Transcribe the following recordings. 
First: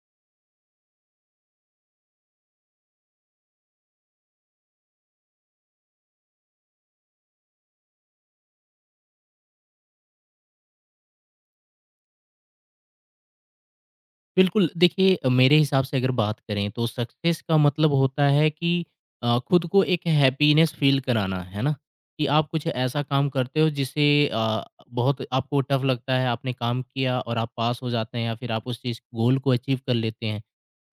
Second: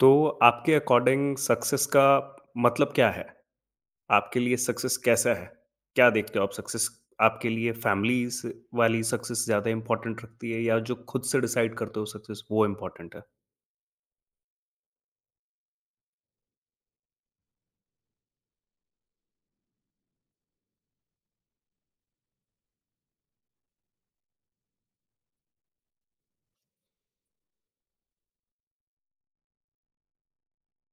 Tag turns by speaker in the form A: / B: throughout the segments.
A: तो आपके according success का मतलब क्या है? आपके लिए सक्सेस कैसा है? क्या देखते हो आप सक्सेस आपके लिए फैमिली स वाली सक्सेस ज़्यादा इम्पोर्टेंट रखती है या जो खुद से डिसाइड करते हो सक्सेस वो इम्पोर्टेंट है?
B: बिल्कुल, देखिए, मेरे हिसाब से अगर बात करें तो सक्सेस का मतलब होता है कि खुद को एक हैप्पीनेस फ़ील कराना, है ना? कि आप कुछ ऐसा काम करते हो जिसे बहुत आपको टफ़ लगता है, आपने काम किया और आप पास हो जाते हैं या फिर आप उस चीज़ गोल को अचीव कर लेते हैं।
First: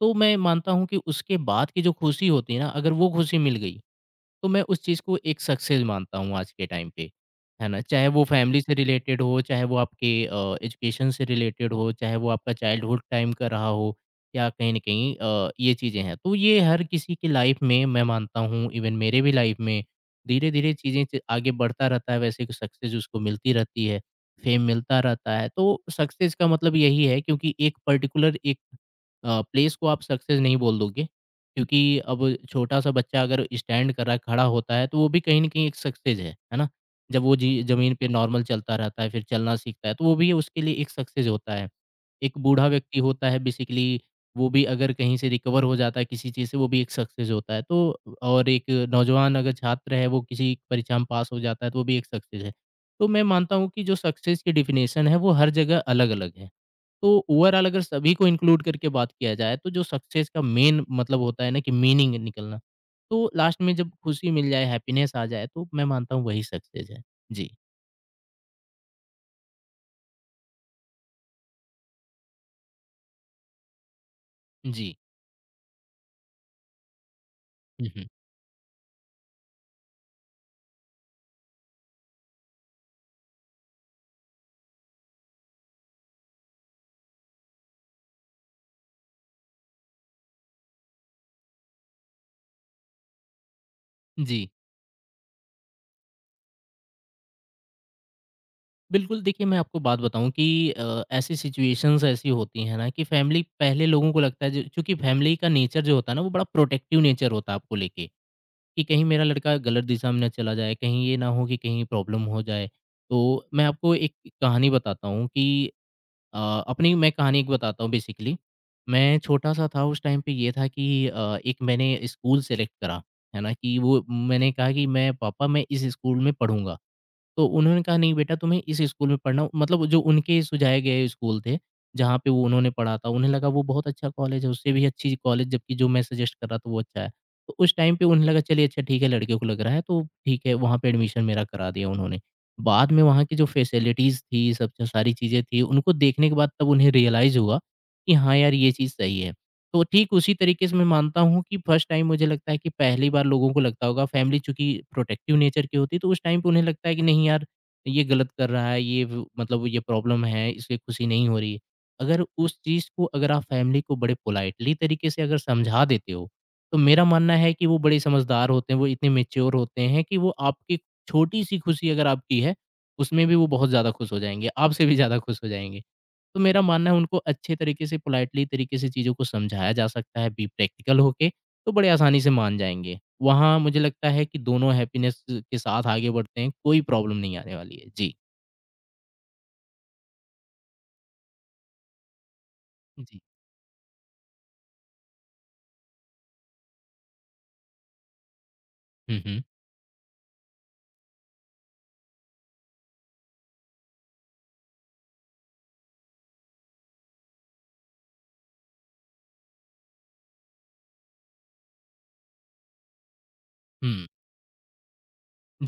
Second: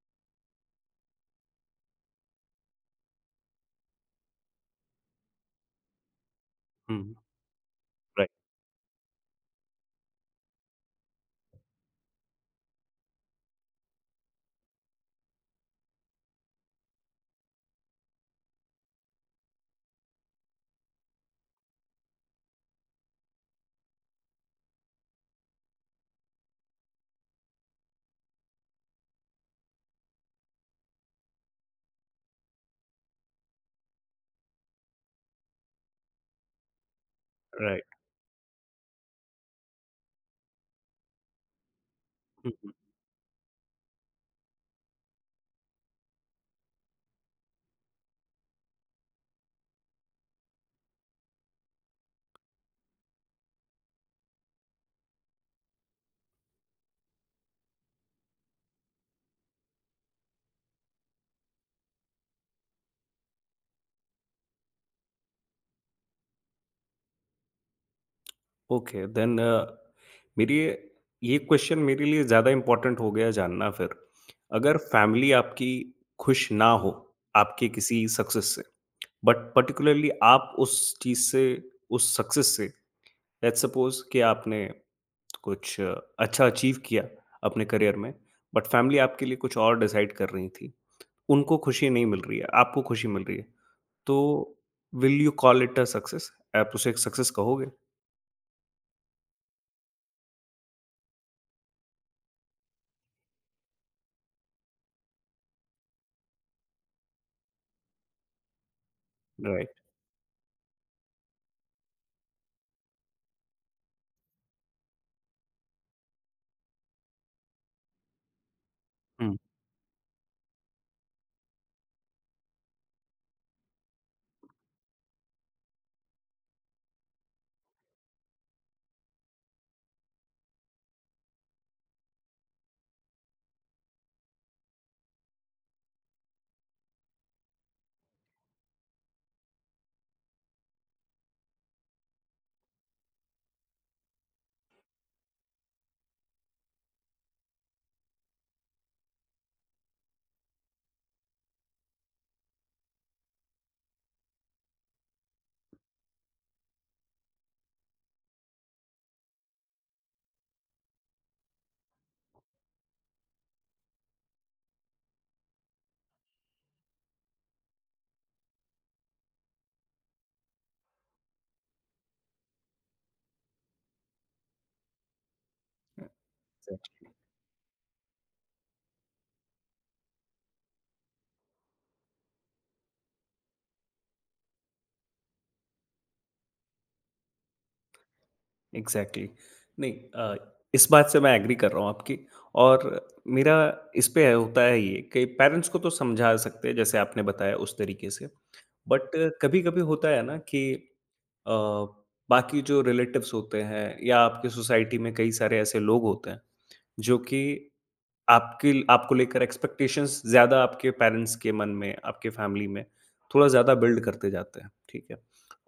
B: तो मैं मानता हूँ कि उसके बाद की जो खुशी होती है ना, अगर वो खुशी मिल गई तो मैं उस चीज़ को एक सक्सेस मानता हूँ आज के टाइम पे,
A: हुँ,
B: है ना? चाहे वो
A: राइट,
B: फैमिली से रिलेटेड हो, चाहे वो आपके एजुकेशन से रिलेटेड हो, चाहे वो आपका चाइल्डहुड टाइम का रहा हो या कहीं न कहीं, ये चीज़ें हैं। तो ये हर किसी की लाइफ़ में मैं मानता हूँ, इवन मेरे भी लाइफ़ में धीरे-धीरे चीज़ें च आगे बढ़ता रहता है, वैसे कि सक्सेस उसको मिलती रहती है, फेम मिलता रहता है। तो सक्सेस का मतलब यही है, क्योंकि एक पर्टिकुलर प्लेस को आप सक्सेस नहीं बोल दोगे। क्योंकि अब छोटा-सा बच्चा अगर स्टैंड कर रहा है, खड़ा होता है, तो वो भी कहीं न कहीं एक सक्सेस है ना? जब वो
A: राइट।
B: ज़मीन पे नॉर्मल चलता रहता है, फिर चलना सीखता है, तो वो भी उसके लिए एक सक्सेस होता है। एक
A: हुँ,
B: बूढ़ा
A: हुँ।
B: व्यक्ति होता है बेसिकली, वो भी अगर कहीं से रिकवर हो जाता है किसी चीज़ से, वो भी एक सक्सेस होता है। तो और एक नौजवान अगर छात्र है, वो किसी परीक्षा में पास हो जाता है, तो वो भी एक सक्सेस है। तो मैं मानता हूँ कि जो सक्सेस की डेफिनेशन है, वो हर जगह अलग-अलग है। तो ओवरऑल अगर सभी को इंक्लूड करके बात किया जाए, तो जो सक्सेस का मेन मतलब होता है ना, कि मीनिंग निकलना, तो लास्ट में जब खुशी मिल जाए, हैप्पीनेस आ जाए, तो मैं मानता हूँ वही सक्सेस है। जी।
A: ओके देन अ, मेरी ये क्वेश्चन मेरे लिए ज़्यादा इम्पोर्टेंट हो गया जानना फिर। अगर
B: जी।
A: फैमिली आपकी खुश ना हो आपके किसी
B: हम्म।
A: सक्सेस से, बट पार्टिकुलरली आप उस चीज़ से उस सक्सेस से लेट्स सपोज कि आपने कुछ अच्छा अचीव किया अपने करियर में बट फैमिली आपके लिए कुछ और डिसाइड कर रही थी उनको खुशी नहीं मिल रही है आपको खुशी मिल रही है तो
B: जी।
A: Will you call it a success आप उसे एक सक्सेस कहोगे
B: बिल्कुल, देखिए मैं आपको बात बताऊं कि ऐसी सिचुएशंस ऐसी होती हैं ना, कि फैमिली पहले लोगों को लगता है चूंकि फैमिली का नेचर जो होता है ना, वो बड़ा प्रोटेक्टिव नेचर होता है आपको लेके, कि कहीं मेरा लड़का गलत दिशा में ना चला जाए, कहीं ये ना हो कि कहीं प्रॉब्लम हो जाए। तो मैं आपको एक कहानी बताता हूँ कि अ, अपनी मैं कहानी एक बताता हूँ बेसिकली। मैं
A: राइट।
B: छोटा-सा था, उस टाइम पे ये था कि एक मैंने स्कूल सेलेक्ट करा, है ना? कि वो मैंने कहा कि मैं, पापा, मैं इस स्कूल में पढ़ूँगा। तो उन्होंने कहा नहीं बेटा, तुम्हें इस स्कूल में पढ़ना, मतलब जो उनके सुझाए गए स्कूल थे, जहाँ पे वो उन्होंने पढ़ा था, उन्हें लगा वो बहुत अच्छा कॉलेज है, उससे भी अच्छी कॉलेज, जबकि जो मैं सजेस्ट कर रहा था वो अच्छा है। तो उस टाइम पे उन्हें लगा, चलिए अच्छा ठीक है, लड़के को लग रहा है तो ठीक है, वहाँ पे एडमिशन मेरा करा दिया उन्होंने। बाद में वहाँ की जो फैसिलिटीज़ थी, सब जो सारी चीज़ें थी, उनको देखने के बाद तब उन्हें रियलाइज़ हुआ कि हाँ यार, ये चीज़ सही है। तो ठीक उसी तरीके से मैं मानता हूँ कि फर्स्ट टाइम मुझे लगता है कि पहली बार लोगों को लगता होगा, फैमिली चूंकि प्रोटेक्टिव नेचर की होती है, तो उस टाइम पे उन्हें लगता है कि नहीं यार, ये गलत कर रहा है, मतलब ये प्रॉब्लम है, इसलिए खुशी नहीं हो रही है। अगर उस चीज़ को, अगर आप फैमिली को बड़े पोलाइटली तरीके से अगर समझा देते हो, तो मेरा मानना है कि वो बड़े समझदार होते हैं, वो इतने मेच्योर होते हैं कि वो आपकी छोटी सी खुशी, अगर आपकी है, उसमें भी वो बहुत ज़्यादा खुश हो जाएंगे, आपसे भी ज़्यादा खुश हो जाएंगे। तो मेरा मानना है, उनको अच्छे तरीके से, पोलाइटली तरीके से चीज़ों को समझाया जा सकता है बी प्रैक्टिकल होके, तो बड़े आसानी से मान जाएँगे। वहाँ मुझे लगता है कि दोनों हैप्पीनेस के साथ आगे बढ़ते हैं, कोई प्रॉब्लम नहीं आने वाली है। जी,
A: एग्ज़ैक्टली। नहीं, इस बात से मैं एग्री कर रहा हूँ आपकी और
B: जी।
A: मेरा इस पे होता है ये कि पेरेंट्स को तो समझा सकते हैं जैसे आपने बताया उस तरीके से। बट
B: हुँ, हुँ।
A: कभी-कभी होता है ना कि अ, बाकी जो रिलेटिव्स होते हैं या आपकी सोसाइटी में कई सारे ऐसे लोग होते हैं जो कि आपके आपको लेकर एक्सपेक्टेशंस ज़्यादा आपके पेरेंट्स के मन में, आपके फैमिली में थोड़ा ज़्यादा बिल्ड
B: हुँ।
A: करते जाते हैं, ठीक है?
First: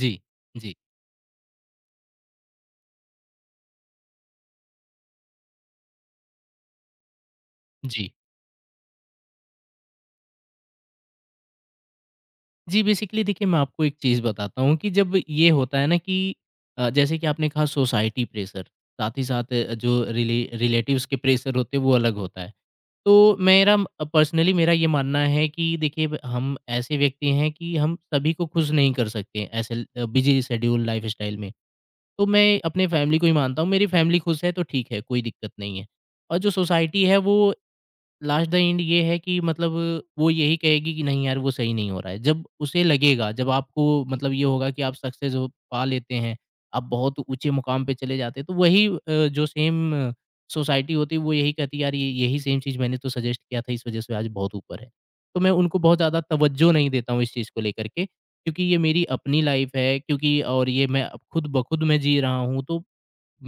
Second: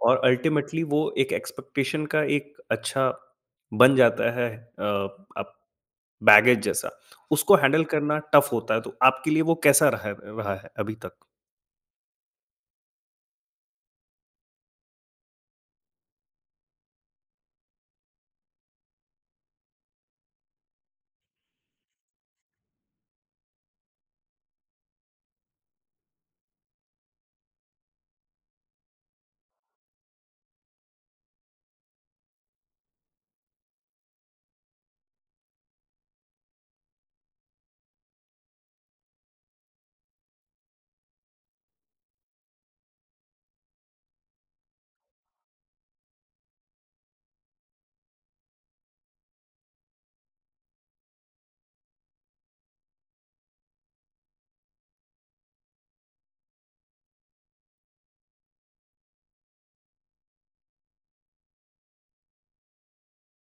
B: जी,
A: और
B: जी,
A: अल्टीमेटली वो एक एक्सपेक्टेशन का एक अच्छा बन जाता है अ, आप बैगेज जैसा। उसको हैंडल
B: जी।
A: करना टफ़ होता है, तो आपके लिए वो कैसा रहा रहा है अभी तक?
B: जी, बेसिकली देखिए, मैं आपको एक चीज़ बताता हूँ कि जब ये होता है ना कि जैसे कि आपने कहा सोसाइटी प्रेशर, साथ ही साथ जो रिलेटिव्स के प्रेशर होते हैं, वो अलग होता है। तो मेरा पर्सनली मेरा ये मानना है कि देखिए, हम ऐसे व्यक्ति हैं कि हम सभी को खुश नहीं कर सकते, ऐसे बिजी शेड्यूल लाइफ स्टाइल में। तो मैं अपने फैमिली को ही मानता हूँ, मेरी फैमिली खुश है तो ठीक है, कोई दिक्कत नहीं है। और जो सोसाइटी है वो, लास्ट द एंड ये है कि, मतलब वो यही कहेगी कि नहीं यार, वो सही नहीं हो रहा है। जब उसे लगेगा, जब आपको, मतलब ये होगा कि आप सक्सेस हो पा लेते हैं, आप बहुत ऊँचे मुकाम पे चले जाते हैं, तो वही जो सेम सोसाइटी होती है, वो यही कहती है, यार ये यही सेम चीज़ मैंने तो सजेस्ट किया था, इस वज़ह से आज बहुत ऊपर है। तो मैं उनको बहुत ज़्यादा तवज्जो नहीं देता हूँ इस चीज़ को लेकर के, क्योंकि ये मेरी अपनी लाइफ़ है, क्योंकि और ये मैं अब खुद ब खुद मैं जी रहा हूँ, तो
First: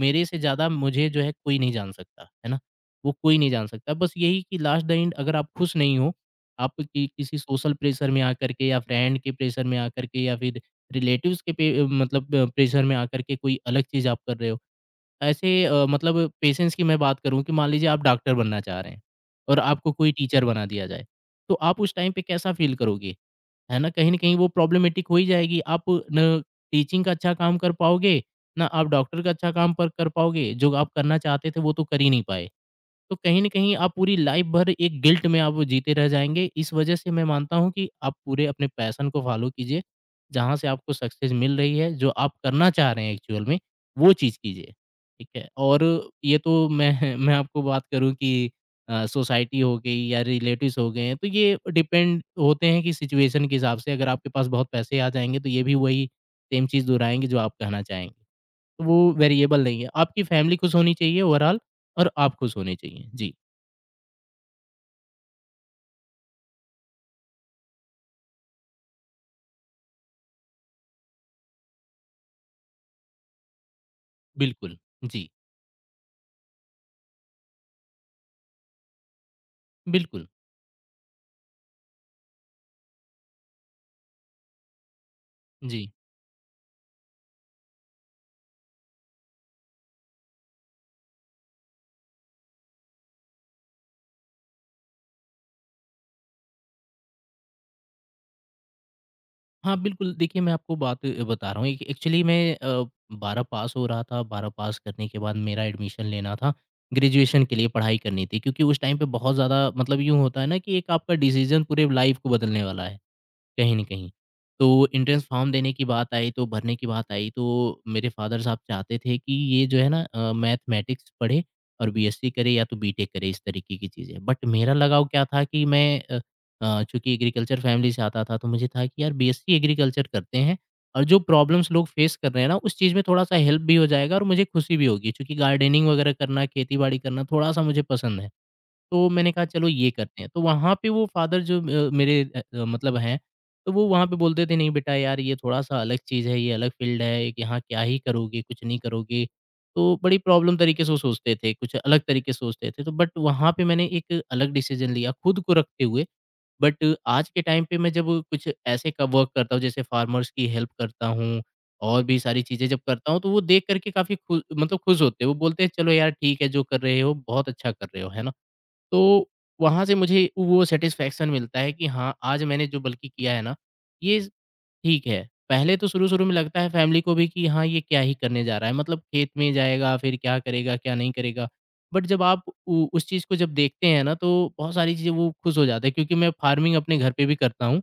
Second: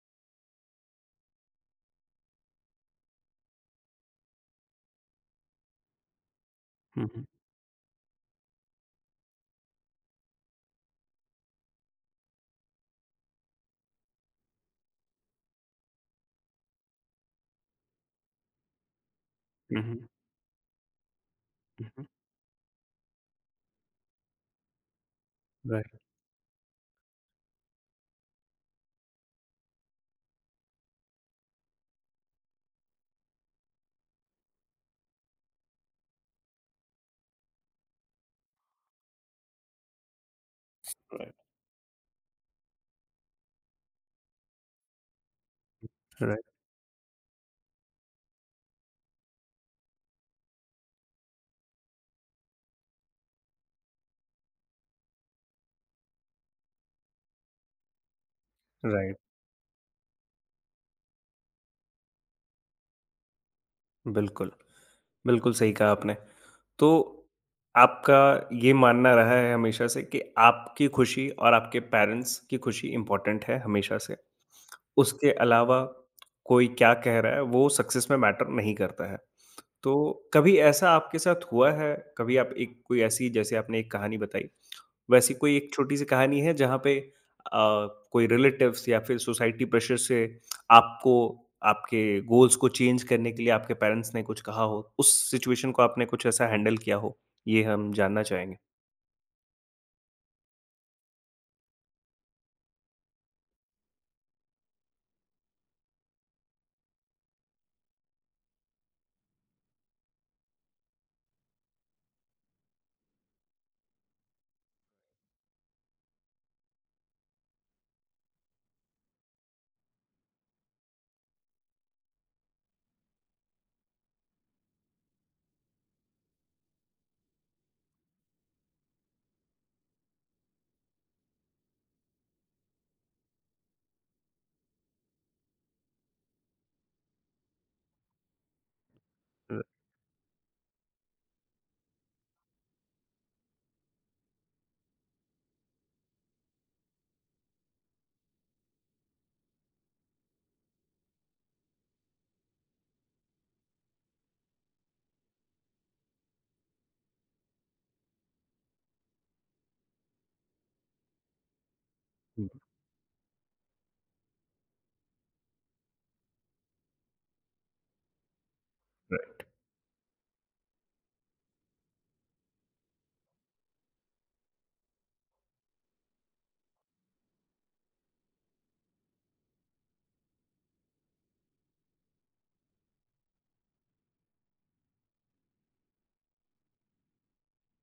B: मेरे से ज़्यादा मुझे जो है कोई नहीं जान सकता, है ना? वो कोई नहीं जान सकता। बस यही कि लास्ट द एंड अगर आप खुश नहीं हो, आप कि
A: हुँ, हुँ।
B: किसी सोशल प्रेशर में आकर के, या फ्रेंड के प्रेशर में आकर के, या फिर रिलेटिव्स के पे, मतलब प्रेशर में आकर के कोई अलग चीज़ आप कर रहे हो। ऐसे मतलब पेशेंस की मैं बात करूँ कि मान लीजिए आप डॉक्टर बनना चाह रहे हैं और
A: हुँ,
B: आपको
A: हुँ।
B: कोई टीचर बना दिया जाए, तो आप
A: हुँ,
B: उस
A: हुँ।
B: टाइम पे कैसा फ़ील करोगे? है ना? कहीं न कहीं वो प्रॉब्लमेटिक हो ही जाएगी। आप
A: राइट,
B: न टीचिंग का अच्छा काम कर पाओगे, ना आप डॉक्टर का अच्छा काम पर कर पाओगे। जो आप करना चाहते थे, वो तो कर ही नहीं पाए। तो कहीं न कहीं आप पूरी लाइफ़ भर एक गिल्ट में आप जीते रह जाएँगे। इस वजह से मैं मानता हूँ कि आप पूरे अपने पैशन को फ़ॉलो कीजिए, जहाँ से आपको सक्सेस
A: राइट।
B: मिल रही है, जो आप करना चाह रहे हैं एक्चुअल में, वो चीज़ कीजिए। ठीक है? और ये
A: राइट,
B: तो मैं मैं आपको बात करूँ कि सोसाइटी हो गई या रिलेटिव्स हो गए हैं, तो ये डिपेंड होते हैं कि सिचुएशन के हिसाब से। अगर आपके पास बहुत पैसे आ जाएँगे, तो ये भी वही सेम चीज़ दोहराएँगे जो आप कहना चाहेंगे। तो वो
A: राइट।
B: वेरिएबल नहीं है। आपकी फैमिली खुश होनी चाहिए ओवरऑल, और आप खुश होने चाहिए। जी,
A: बिल्कुल। बिल्कुल सही कहा आपने। तो आपका ये मानना रहा है हमेशा से कि आपकी खुशी और आपके पेरेंट्स की खुशी इम्पोर्टेंट है हमेशा से।
B: बिल्कुल। जी,
A: उसके अलावा कोई क्या कह रहा है वो सक्सेस में मैटर नहीं करता है। तो
B: बिल्कुल।
A: कभी ऐसा आपके साथ हुआ है? कभी आप एक कोई ऐसी जैसे आपने एक कहानी बताई वैसी कोई एक
B: जी।
A: छोटी-सी कहानी है जहाँ पे कोई रिलेटिव्स या फिर सोसाइटी प्रेशर से आपको आपके गोल्स को चेंज करने के लिए आपके पेरेंट्स ने कुछ कहा हो? उस सिचुएशन को आपने कुछ ऐसा हैंडल किया हो? ये हम जानना चाहेंगे।
B: हाँ, बिल्कुल, देखिए मैं आपको बात बता रहा हूँ, एक एक्चुअली मैं 12 पास हो रहा था, 12 पास करने के बाद मेरा एडमिशन लेना था, ग्रेजुएशन के लिए पढ़ाई करनी थी, क्योंकि उस टाइम पे बहुत ज़्यादा, मतलब यूँ होता है ना कि एक आपका डिसीज़न पूरे लाइफ़ को बदलने वाला है। कहीं न कहीं। तो एंट्रेंस फ़ॉर्म देने की बात आई, तो भरने की बात आई, तो मेरे फ़ादर साहब चाहते थे कि ये जो है ना मैथमेटिक्स पढ़े और बीएससी करे, या तो बीटेक करे, इस तरीके की चीज़ें। बट मेरा लगाव क्या था कि अ चूँकि एग्रीकल्चर फ़ैमिली से आता था, तो मुझे था कि यार बीएससी एग्रीकल्चर करते हैं, और जो प्रॉब्लम्स लोग फ़ेस कर रहे हैं ना, उस चीज़ में थोड़ा-सा हेल्प भी हो जाएगा और मुझे खुशी भी होगी। चूँकि गार्डनिंग वगैरह करना, खेती-बाड़ी करना थोड़ा-सा मुझे पसंद है। तो मैंने कहा
A: र
B: चलो ये करते हैं। तो वहाँ पे वो फ़ादर जो मेरे मतलब हैं, तो वो वहाँ पे बोलते थे नहीं बेटा यार, ये थोड़ा-सा अलग चीज़ है, ये अलग फ़ील्ड है, एक यहाँ क्या ही करोगे, कुछ नहीं करोगे। तो बड़ी प्रॉब्लम तरीके से वो सोचते थे, कुछ अलग तरीके से सोचते थे। तो बट वहाँ पे मैंने एक अलग डिसीज़न लिया खुद को रखते हुए। बट आज के टाइम पे मैं जब कुछ ऐसे का वर्क करता हूँ, जैसे फार्मर्स की हेल्प करता हूँ और भी सारी
A: हुँ,
B: चीज़ें जब करता हूँ, तो वो देख कर के काफ़ी खु मतलब खुश होते हैं। वो बोलते हैं चलो यार ठीक है, जो कर रहे हो बहुत अच्छा कर रहे हो, है ना? तो
A: राइट।
B: वहाँ से मुझे वो सैटिस्फैक्शन मिलता है कि हाँ, आज मैंने जो बल्कि किया है ना, ये ठीक है। पहले तो शुरू-शुरू में लगता है फैमिली को भी कि हाँ, ये क्या ही करने जा रहा है, मतलब खेत में जाएगा, फिर क्या करेगा, क्या नहीं करेगा। बट जब आप उ उस चीज़ को जब देखते हैं ना, तो बहुत सारी चीज़ें वो खुश हो जाते हैं क्योंकि मैं फार्मिंग अपने घर पे भी करता हूँ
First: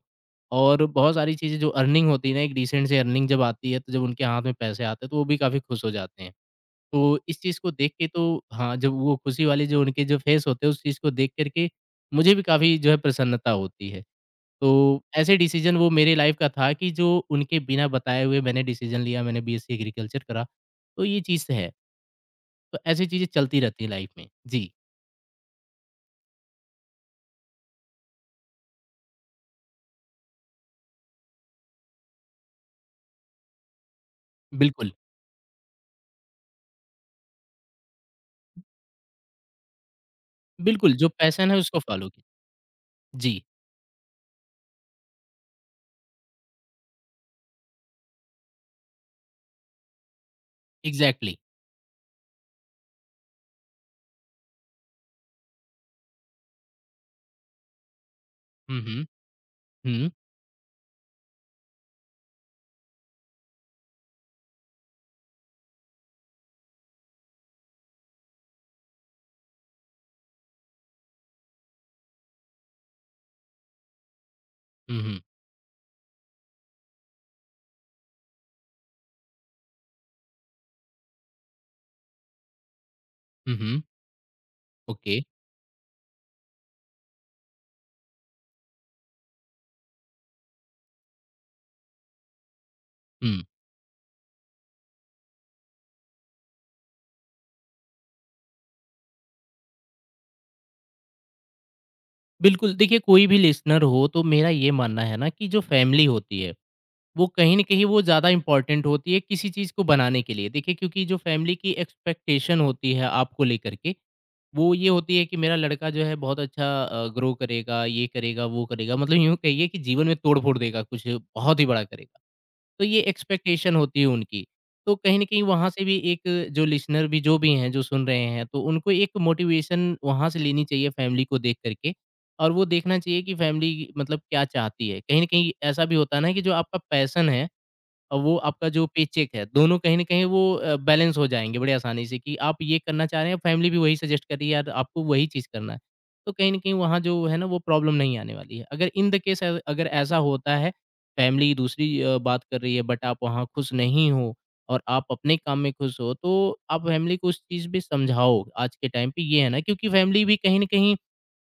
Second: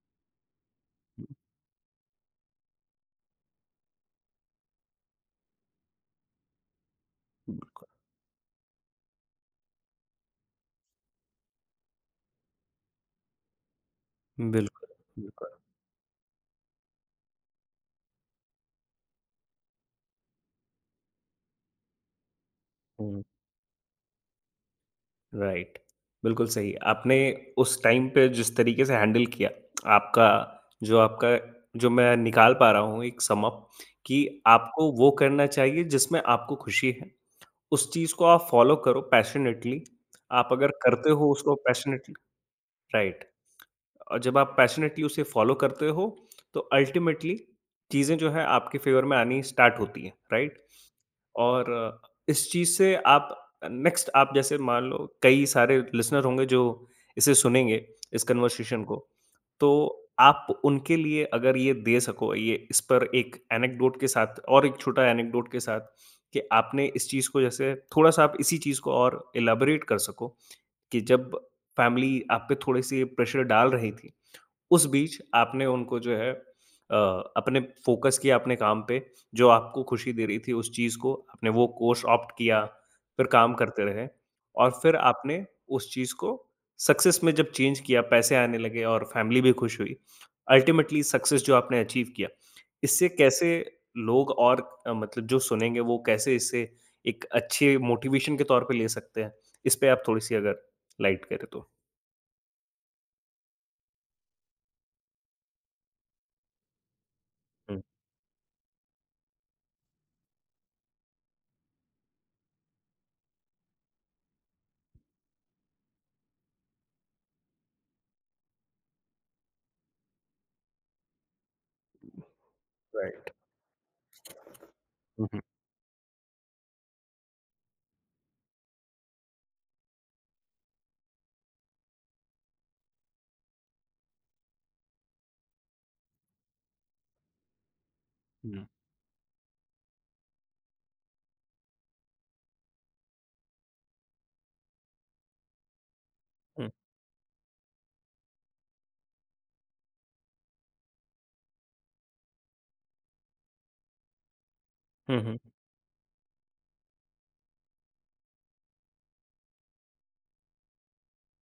B: और बहुत सारी चीज़ें जो अर्निंग होती है ना, एक डिसेंट सी अर्निंग जब आती है, तो जब उनके हाथ में पैसे आते हैं, तो वो भी काफ़ी खुश हो जाते हैं। तो इस चीज़ को देख के तो हाँ, जब वो खुशी वाले जो उनके जो फेस होते हैं उस चीज़ को देख कर के मुझे भी काफ़ी जो है प्रसन्नता होती है।
A: बिल्कुल,
B: तो ऐसे
A: बिल्कुल।
B: डिसीज़न वो मेरे लाइफ़ का था कि जो उनके बिना बताए हुए मैंने डिसीज़न लिया, मैंने बीएससी एग्रीकल्चर करा, तो ये चीज़ तो है। तो ऐसी
A: हुँ,
B: चीज़ें चलती रहती हैं लाइफ़ में। जी,
A: राइट। बिल्कुल सही। आपने उस टाइम पे जिस तरीके से हैंडल किया, आपका आपका जो मैं निकाल पा रहा हूँ एक सम अप कि आपको
B: बिल्कुल,
A: वो करना चाहिए जिसमें आपको खुशी है। उस चीज़ को आप फ़ॉलो करो पैशनेटली, आप अगर
B: बिल्कुल
A: करते
B: जो
A: हो
B: पैशन
A: उसको
B: है उसको फ़ॉलो
A: पैशनेटली
B: की
A: राइट।
B: जी,
A: और जब आप पैशनेटली उसे फ़ॉलो करते हो, तो अल्टीमेटली चीज़ें जो हैं आपके फ़ेवर में आनी स्टार्ट होती हैं, राइट?
B: इग्ज़ैक्टली।
A: और इस चीज़ से आप नेक्स्ट आप जैसे मान लो कई सारे लिसनर होंगे जो इसे सुनेंगे, इस
B: हुँ,
A: कन्वर्सेशन को।
B: हुँ।
A: तो
B: हुँ,
A: आप उनके लिए अगर ये दे सको, ये इस पर एक एनेक्डोट के साथ और एक छोटा एनेक्डोट के साथ कि आपने इस चीज़ को जैसे थोड़ा-सा आप इसी चीज़ को और इलैबोरेट कर सको कि जब फैमिली आप पे थोड़ी-सी प्रेशर डाल रही थी, उस
B: हुँ,
A: बीच
B: हुँ।
A: आपने उनको जो है अपने फ़ोकस किया अपने काम पे, जो आपको खुशी दे रही थी उस चीज़ को, आपने वो कोर्स ऑप्ट किया, फिर काम
B: हुँ, हुँ।
A: करते रहे और फिर
B: ओके।
A: आपने उस चीज़ को सक्सेस में जब चेंज किया, पैसे आने लगे और फ़ैमिली भी खुश हुई। अल्टीमेटली सक्सेस जो आपने अचीव किया, इससे
B: हुँ,
A: कैसे लोग और मतलब जो सुनेंगे वो कैसे इससे एक अच्छे मोटिवेशन के तौर पे ले सकते हैं? इस पे आप थोड़ी-सी अगर लाइट करें तो?
B: बिल्कुल देखिए कोई भी लिसनर हो तो मेरा ये मानना है ना कि जो फैमिली होती है वो कहीं न
A: हुँ,
B: कहीं वो ज़्यादा इम्पोर्टेंट होती है किसी चीज़ को बनाने के लिए। देखिए क्योंकि जो फ़ैमिली की एक्सपेक्टेशन होती है आपको लेकर के, वो ये होती है कि मेरा लड़का जो है बहुत अच्छा ग्रो करेगा, ये करेगा, वो करेगा। मतलब यूँ कहिए कि जीवन में तोड़-फोड़ देगा, कुछ बहुत ही बड़ा करेगा। तो ये
A: राइट।
B: एक्सपेक्टेशन होती है उनकी। तो कहीं न
A: हुँ, हुँ।
B: कहीं वहाँ से भी एक जो लिसनर भी जो भी हैं, जो सुन रहे हैं, तो उनको एक मोटिवेशन वहाँ से लेनी चाहिए फ़ैमिली को देख कर के और वो देखना चाहिए कि फ़ैमिली मतलब क्या चाहती है। कहीं न कहीं ऐसा भी होता है ना कि जो आपका पैशन है और वो
A: हुँ,
B: आपका जो पेचेक है, दोनों कहीं न कहीं वो बैलेंस हो जाएँगे बड़े आसानी से कि आप ये करना चाह रहे हैं, फैमिली भी वही सजेस्ट कर रही है, यार आपको वही चीज़ करना है। तो कहीं न
A: हुँ,
B: कहीं वहाँ जो है ना वो प्रॉब्लम नहीं आने वाली है। अगर इन द केस अगर ऐसा होता है, फैमिली दूसरी बात कर रही है बट आप वहाँ खुश नहीं हो और आप
A: हुँ, हुँ।
B: अपने काम में खुश हो, तो आप फैमिली को उस चीज़ भी समझाओ आज के टाइम पे ये है ना क्योंकि फैमिली भी कहीं न कहीं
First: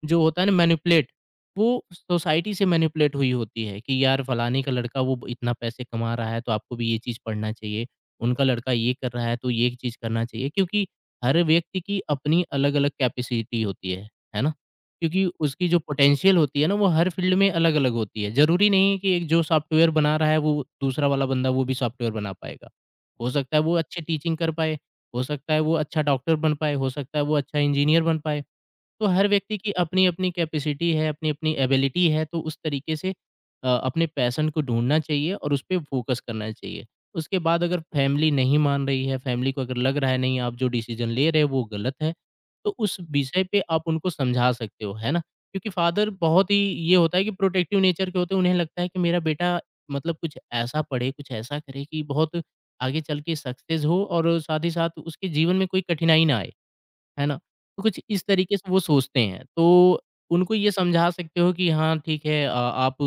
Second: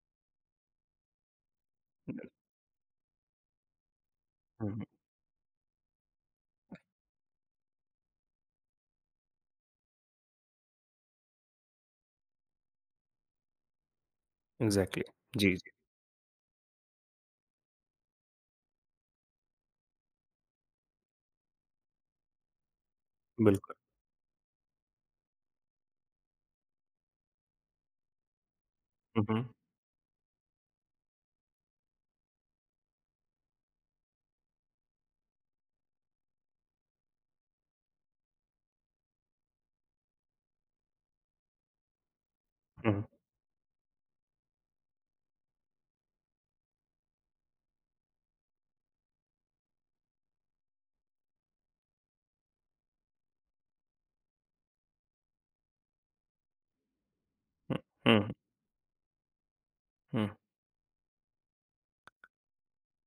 B: जो होता है ना मैनिपुलेट वो
A: हुँ,
B: सोसाइटी से मैनिपुलेट हुई होती है कि यार फलाने का
A: हुँ,
B: लड़का वो इतना पैसे कमा रहा है तो आपको भी ये चीज़ पढ़ना चाहिए, उनका लड़का ये कर रहा है तो ये चीज़ करना चाहिए क्योंकि हर व्यक्ति की अपनी अलग-अलग कैपेसिटी होती है ना?
A: एग्ज़ैक्टली,
B: क्योंकि
A: जी,
B: उसकी
A: जी,
B: जो पोटेंशियल होती है ना वो हर फील्ड में अलग-अलग होती है। ज़रूरी नहीं है कि एक जो सॉफ्टवेयर बना रहा है वो दूसरा वाला बंदा वो भी सॉफ्टवेयर बना पाएगा। हो सकता है
A: बिल्कुल।
B: वो अच्छी टीचिंग कर पाए, हो सकता है वो अच्छा डॉक्टर बन पाए, हो सकता है वो अच्छा इंजीनियर बन पाए। तो
A: हुँ,
B: हर
A: हुँ,
B: व्यक्ति की अपनी-अपनी कैपेसिटी है, अपनी-अपनी एबिलिटी है, तो उस तरीके से अपने पैशन को ढूँढना चाहिए और उस पे फ़ोकस करना चाहिए। उसके बाद अगर फैमिली नहीं मान रही है, फैमिली को अगर लग रहा है नहीं आप जो डिसीज़न ले रहे हो वो गलत है, तो उस
A: हुँ,
B: विषय पे आप उनको समझा सकते हो, है ना? क्योंकि फादर बहुत ही ये होता है कि प्रोटेक्टिव नेचर के होते हैं, उन्हें लगता है कि मेरा बेटा मतलब कुछ ऐसा पढ़े, कुछ ऐसा करे कि बहुत आगे चल के सक्सेस हो और साथ ही साथ उसके जीवन में कोई कठिनाई ना आए। है ना?
A: हुँ,
B: तो कुछ इस
A: हुँ,
B: तरीके से वो सोचते हैं। तो
A: हुँ,
B: उनको ये समझा सकते हो कि हाँ, ठीक है आप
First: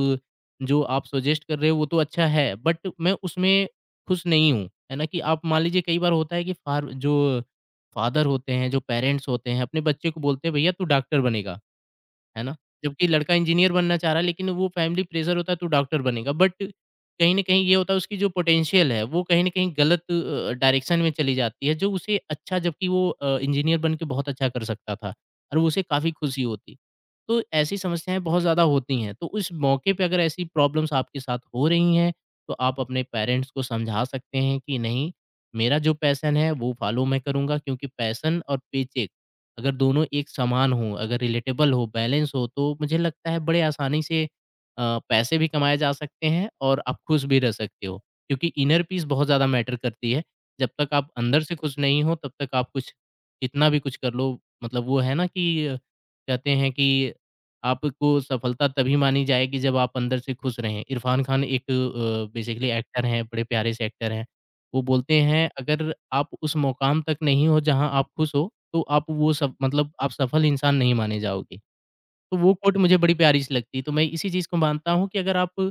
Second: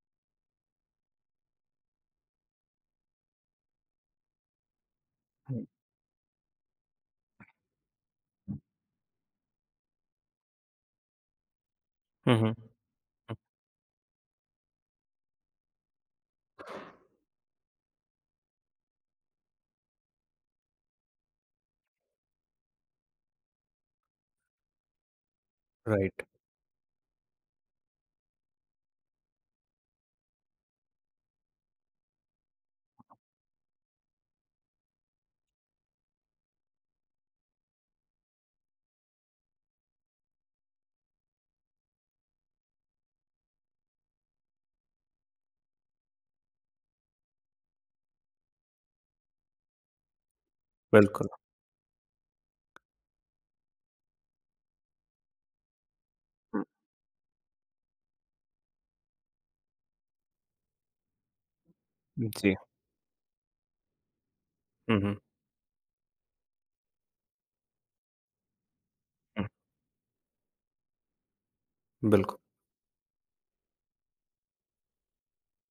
B: जो आप सजेस्ट कर रहे हो वो तो अच्छा है, बट मैं उसमें खुश नहीं हूँ, है ना? कि आप मान
A: हुँ,
B: लीजिए कई बार होता है कि फार जो फादर होते हैं, जो पेरेंट्स होते हैं, अपने बच्चे को बोलते हैं भैया तू डॉक्टर बनेगा।
A: हुँ,
B: है
A: हुँ,
B: ना? जबकि लड़का
A: हुँ,
B: इंजीनियर बनना चाह रहा है लेकिन वो फैमिली प्रेशर होता है तू डॉक्टर बनेगा बट कहीं न कहीं ये होता है उसकी जो पोटेंशियल है वो कहीं न कहीं गलत डायरेक्शन में चली जाती है जो उसे अच्छा जबकि वो इंजीनियर बन के बहुत अच्छा कर सकता था और वो उसे काफ़ी
A: राइट,
B: खुशी होती। तो ऐसी समस्याएँ बहुत ज़्यादा होती हैं, तो उस मौके पे अगर ऐसी प्रॉब्लम्स आपके साथ हो रही हैं, तो आप अपने पेरेंट्स को समझा सकते हैं कि नहीं, मेरा जो पैशन है वो फॉलो मैं करूँगा क्योंकि पैशन और पैचेक अगर दोनों एक समान हों, अगर रिलेटेबल हो, बैलेंस हो, तो मुझे लगता है बड़े आसानी से पैसे भी कमाए जा सकते हैं और आप खुश भी रह सकते हो। क्योंकि इनर पीस बहुत ज़्यादा मैटर करती है। जब तक आप
A: बिल्कुल,
B: अंदर से खुश नहीं हो, तब तक आप कुछ कितना भी कुछ कर लो, मतलब वो है ना कि कहते
A: हुँ,
B: हैं कि आपको सफलता तभी मानी जाएगी जब आप अंदर से खुश रहें। इरफ़ान खान एक
A: जी,
B: बेसिकली एक्टर हैं, बड़े प्यारे से एक्टर हैं। वो
A: हुँ, हुँ,
B: बोलते हैं अगर आप उस मुकाम तक नहीं हो जहाँ आप खुश हो, तो आप वो
A: हुँ,
B: सब मतलब आप सफल इंसान नहीं माने जाओगे।
A: बिल्कुल,
B: तो वो कोट मुझे बड़ी प्यारी सी लगती है, तो मैं इसी चीज़ को मानता हूँ कि अगर आप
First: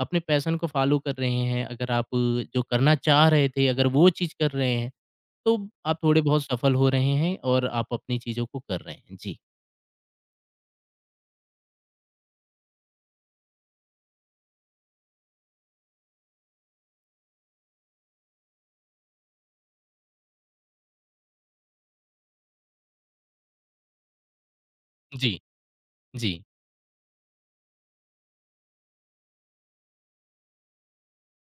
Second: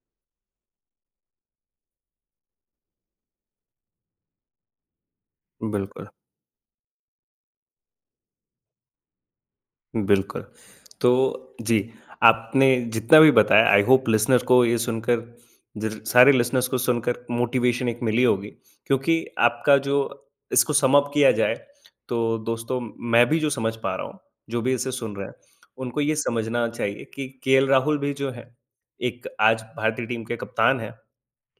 B: अपने पैशन को फ़ॉलो कर रहे हैं, अगर आप जो करना चाह रहे थे, अगर वो चीज़ कर रहे हैं, तो आप
A: बिल्कुल।
B: थोड़े बहुत सफल हो रहे हैं और आप अपनी चीज़ों को कर रहे हैं। जी।
A: बिल्कुल। तो जी, आपने जितना भी बताया आई होप लिसनर को ये सुनकर ज़र सारे लिसनर्स को सुनकर मोटिवेशन एक मिली होगी क्योंकि आपका जो इसको सम अप किया जाए तो दोस्तों मैं भी जो समझ पा रहा हूँ, जो भी इसे सुन रहे
B: जी,
A: हैं, उनको ये
B: जी।
A: समझना चाहिए कि केएल राहुल भी जो है, एक आज भारतीय टीम के कप्तान हैं।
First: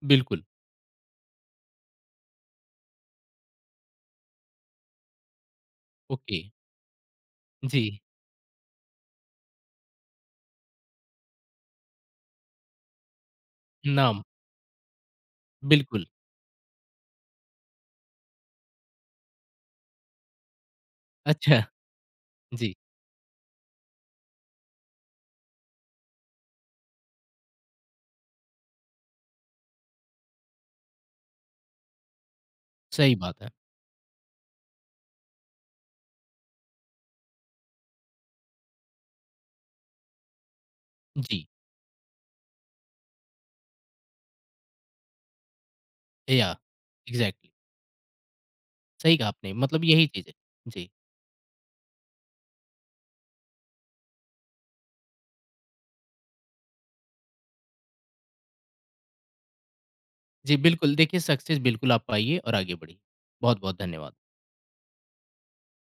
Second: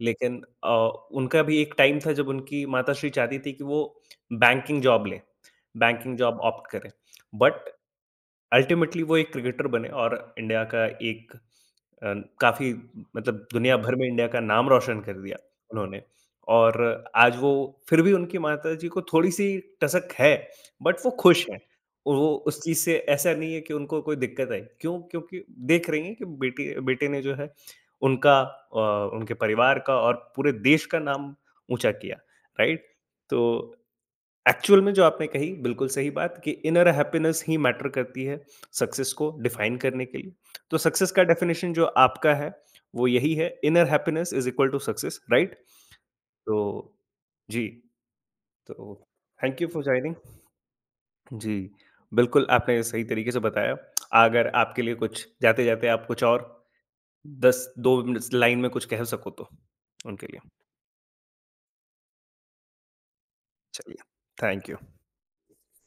A: लेकिन
B: बिल्कुल।
A: उनका भी एक टाइम था जब उनकी माताश्री चाहती थी कि वो बैंकिंग जॉब लें, बैंकिंग
B: ओके।
A: जॉब ऑप्ट करें। बट
B: जी।
A: अल्टीमेटली वो एक क्रिकेटर बने और इंडिया का एक अ, काफ़ी मतलब दुनिया भर में
B: नाम।
A: इंडिया का नाम रोशन कर दिया उन्होंने।
B: बिल्कुल।
A: और आज वो फिर भी उनकी माताजी को थोड़ी-सी टसक है, बट वो खुश हैं।
B: अच्छा।
A: वो उस
B: जी।
A: चीज़ से ऐसा नहीं है कि उनको कोई दिक्कत आई। क्यों? क्योंकि देख रही हैं कि बेटी बेटे ने जो है उनका उनके परिवार का और पूरे देश का नाम ऊँचा किया, राइट?
B: सही
A: तो
B: बात है।
A: एक्चुअल में जो आपने कही बिल्कुल सही बात कि इनर हैप्पीनेस ही मैटर करती है सक्सेस को डिफाइन करने के लिए। तो सक्सेस का
B: जी।
A: डेफिनेशन जो आपका है वो यही है inner happiness is equal to success right?
B: Yeah,
A: तो
B: एग्ज़ैक्टली।
A: जी, तो
B: सही कहा आपने,
A: थैंक यू फॉर
B: मतलब यही
A: जॉइनिंग।
B: चीज़ है। जी।
A: जी, बिल्कुल आपने सही तरीके से बताया। अगर आपके लिए कुछ जाते-जाते आप कुछ और 10 2 मिनट्स लाइन में कुछ कह सको तो उनके लिए।
B: जी, बिल्कुल देखिए सक्सेस बिल्कुल आप पाइए और आगे बढ़िए। बहुत-बहुत
A: चलिए,
B: धन्यवाद।
A: Thank you.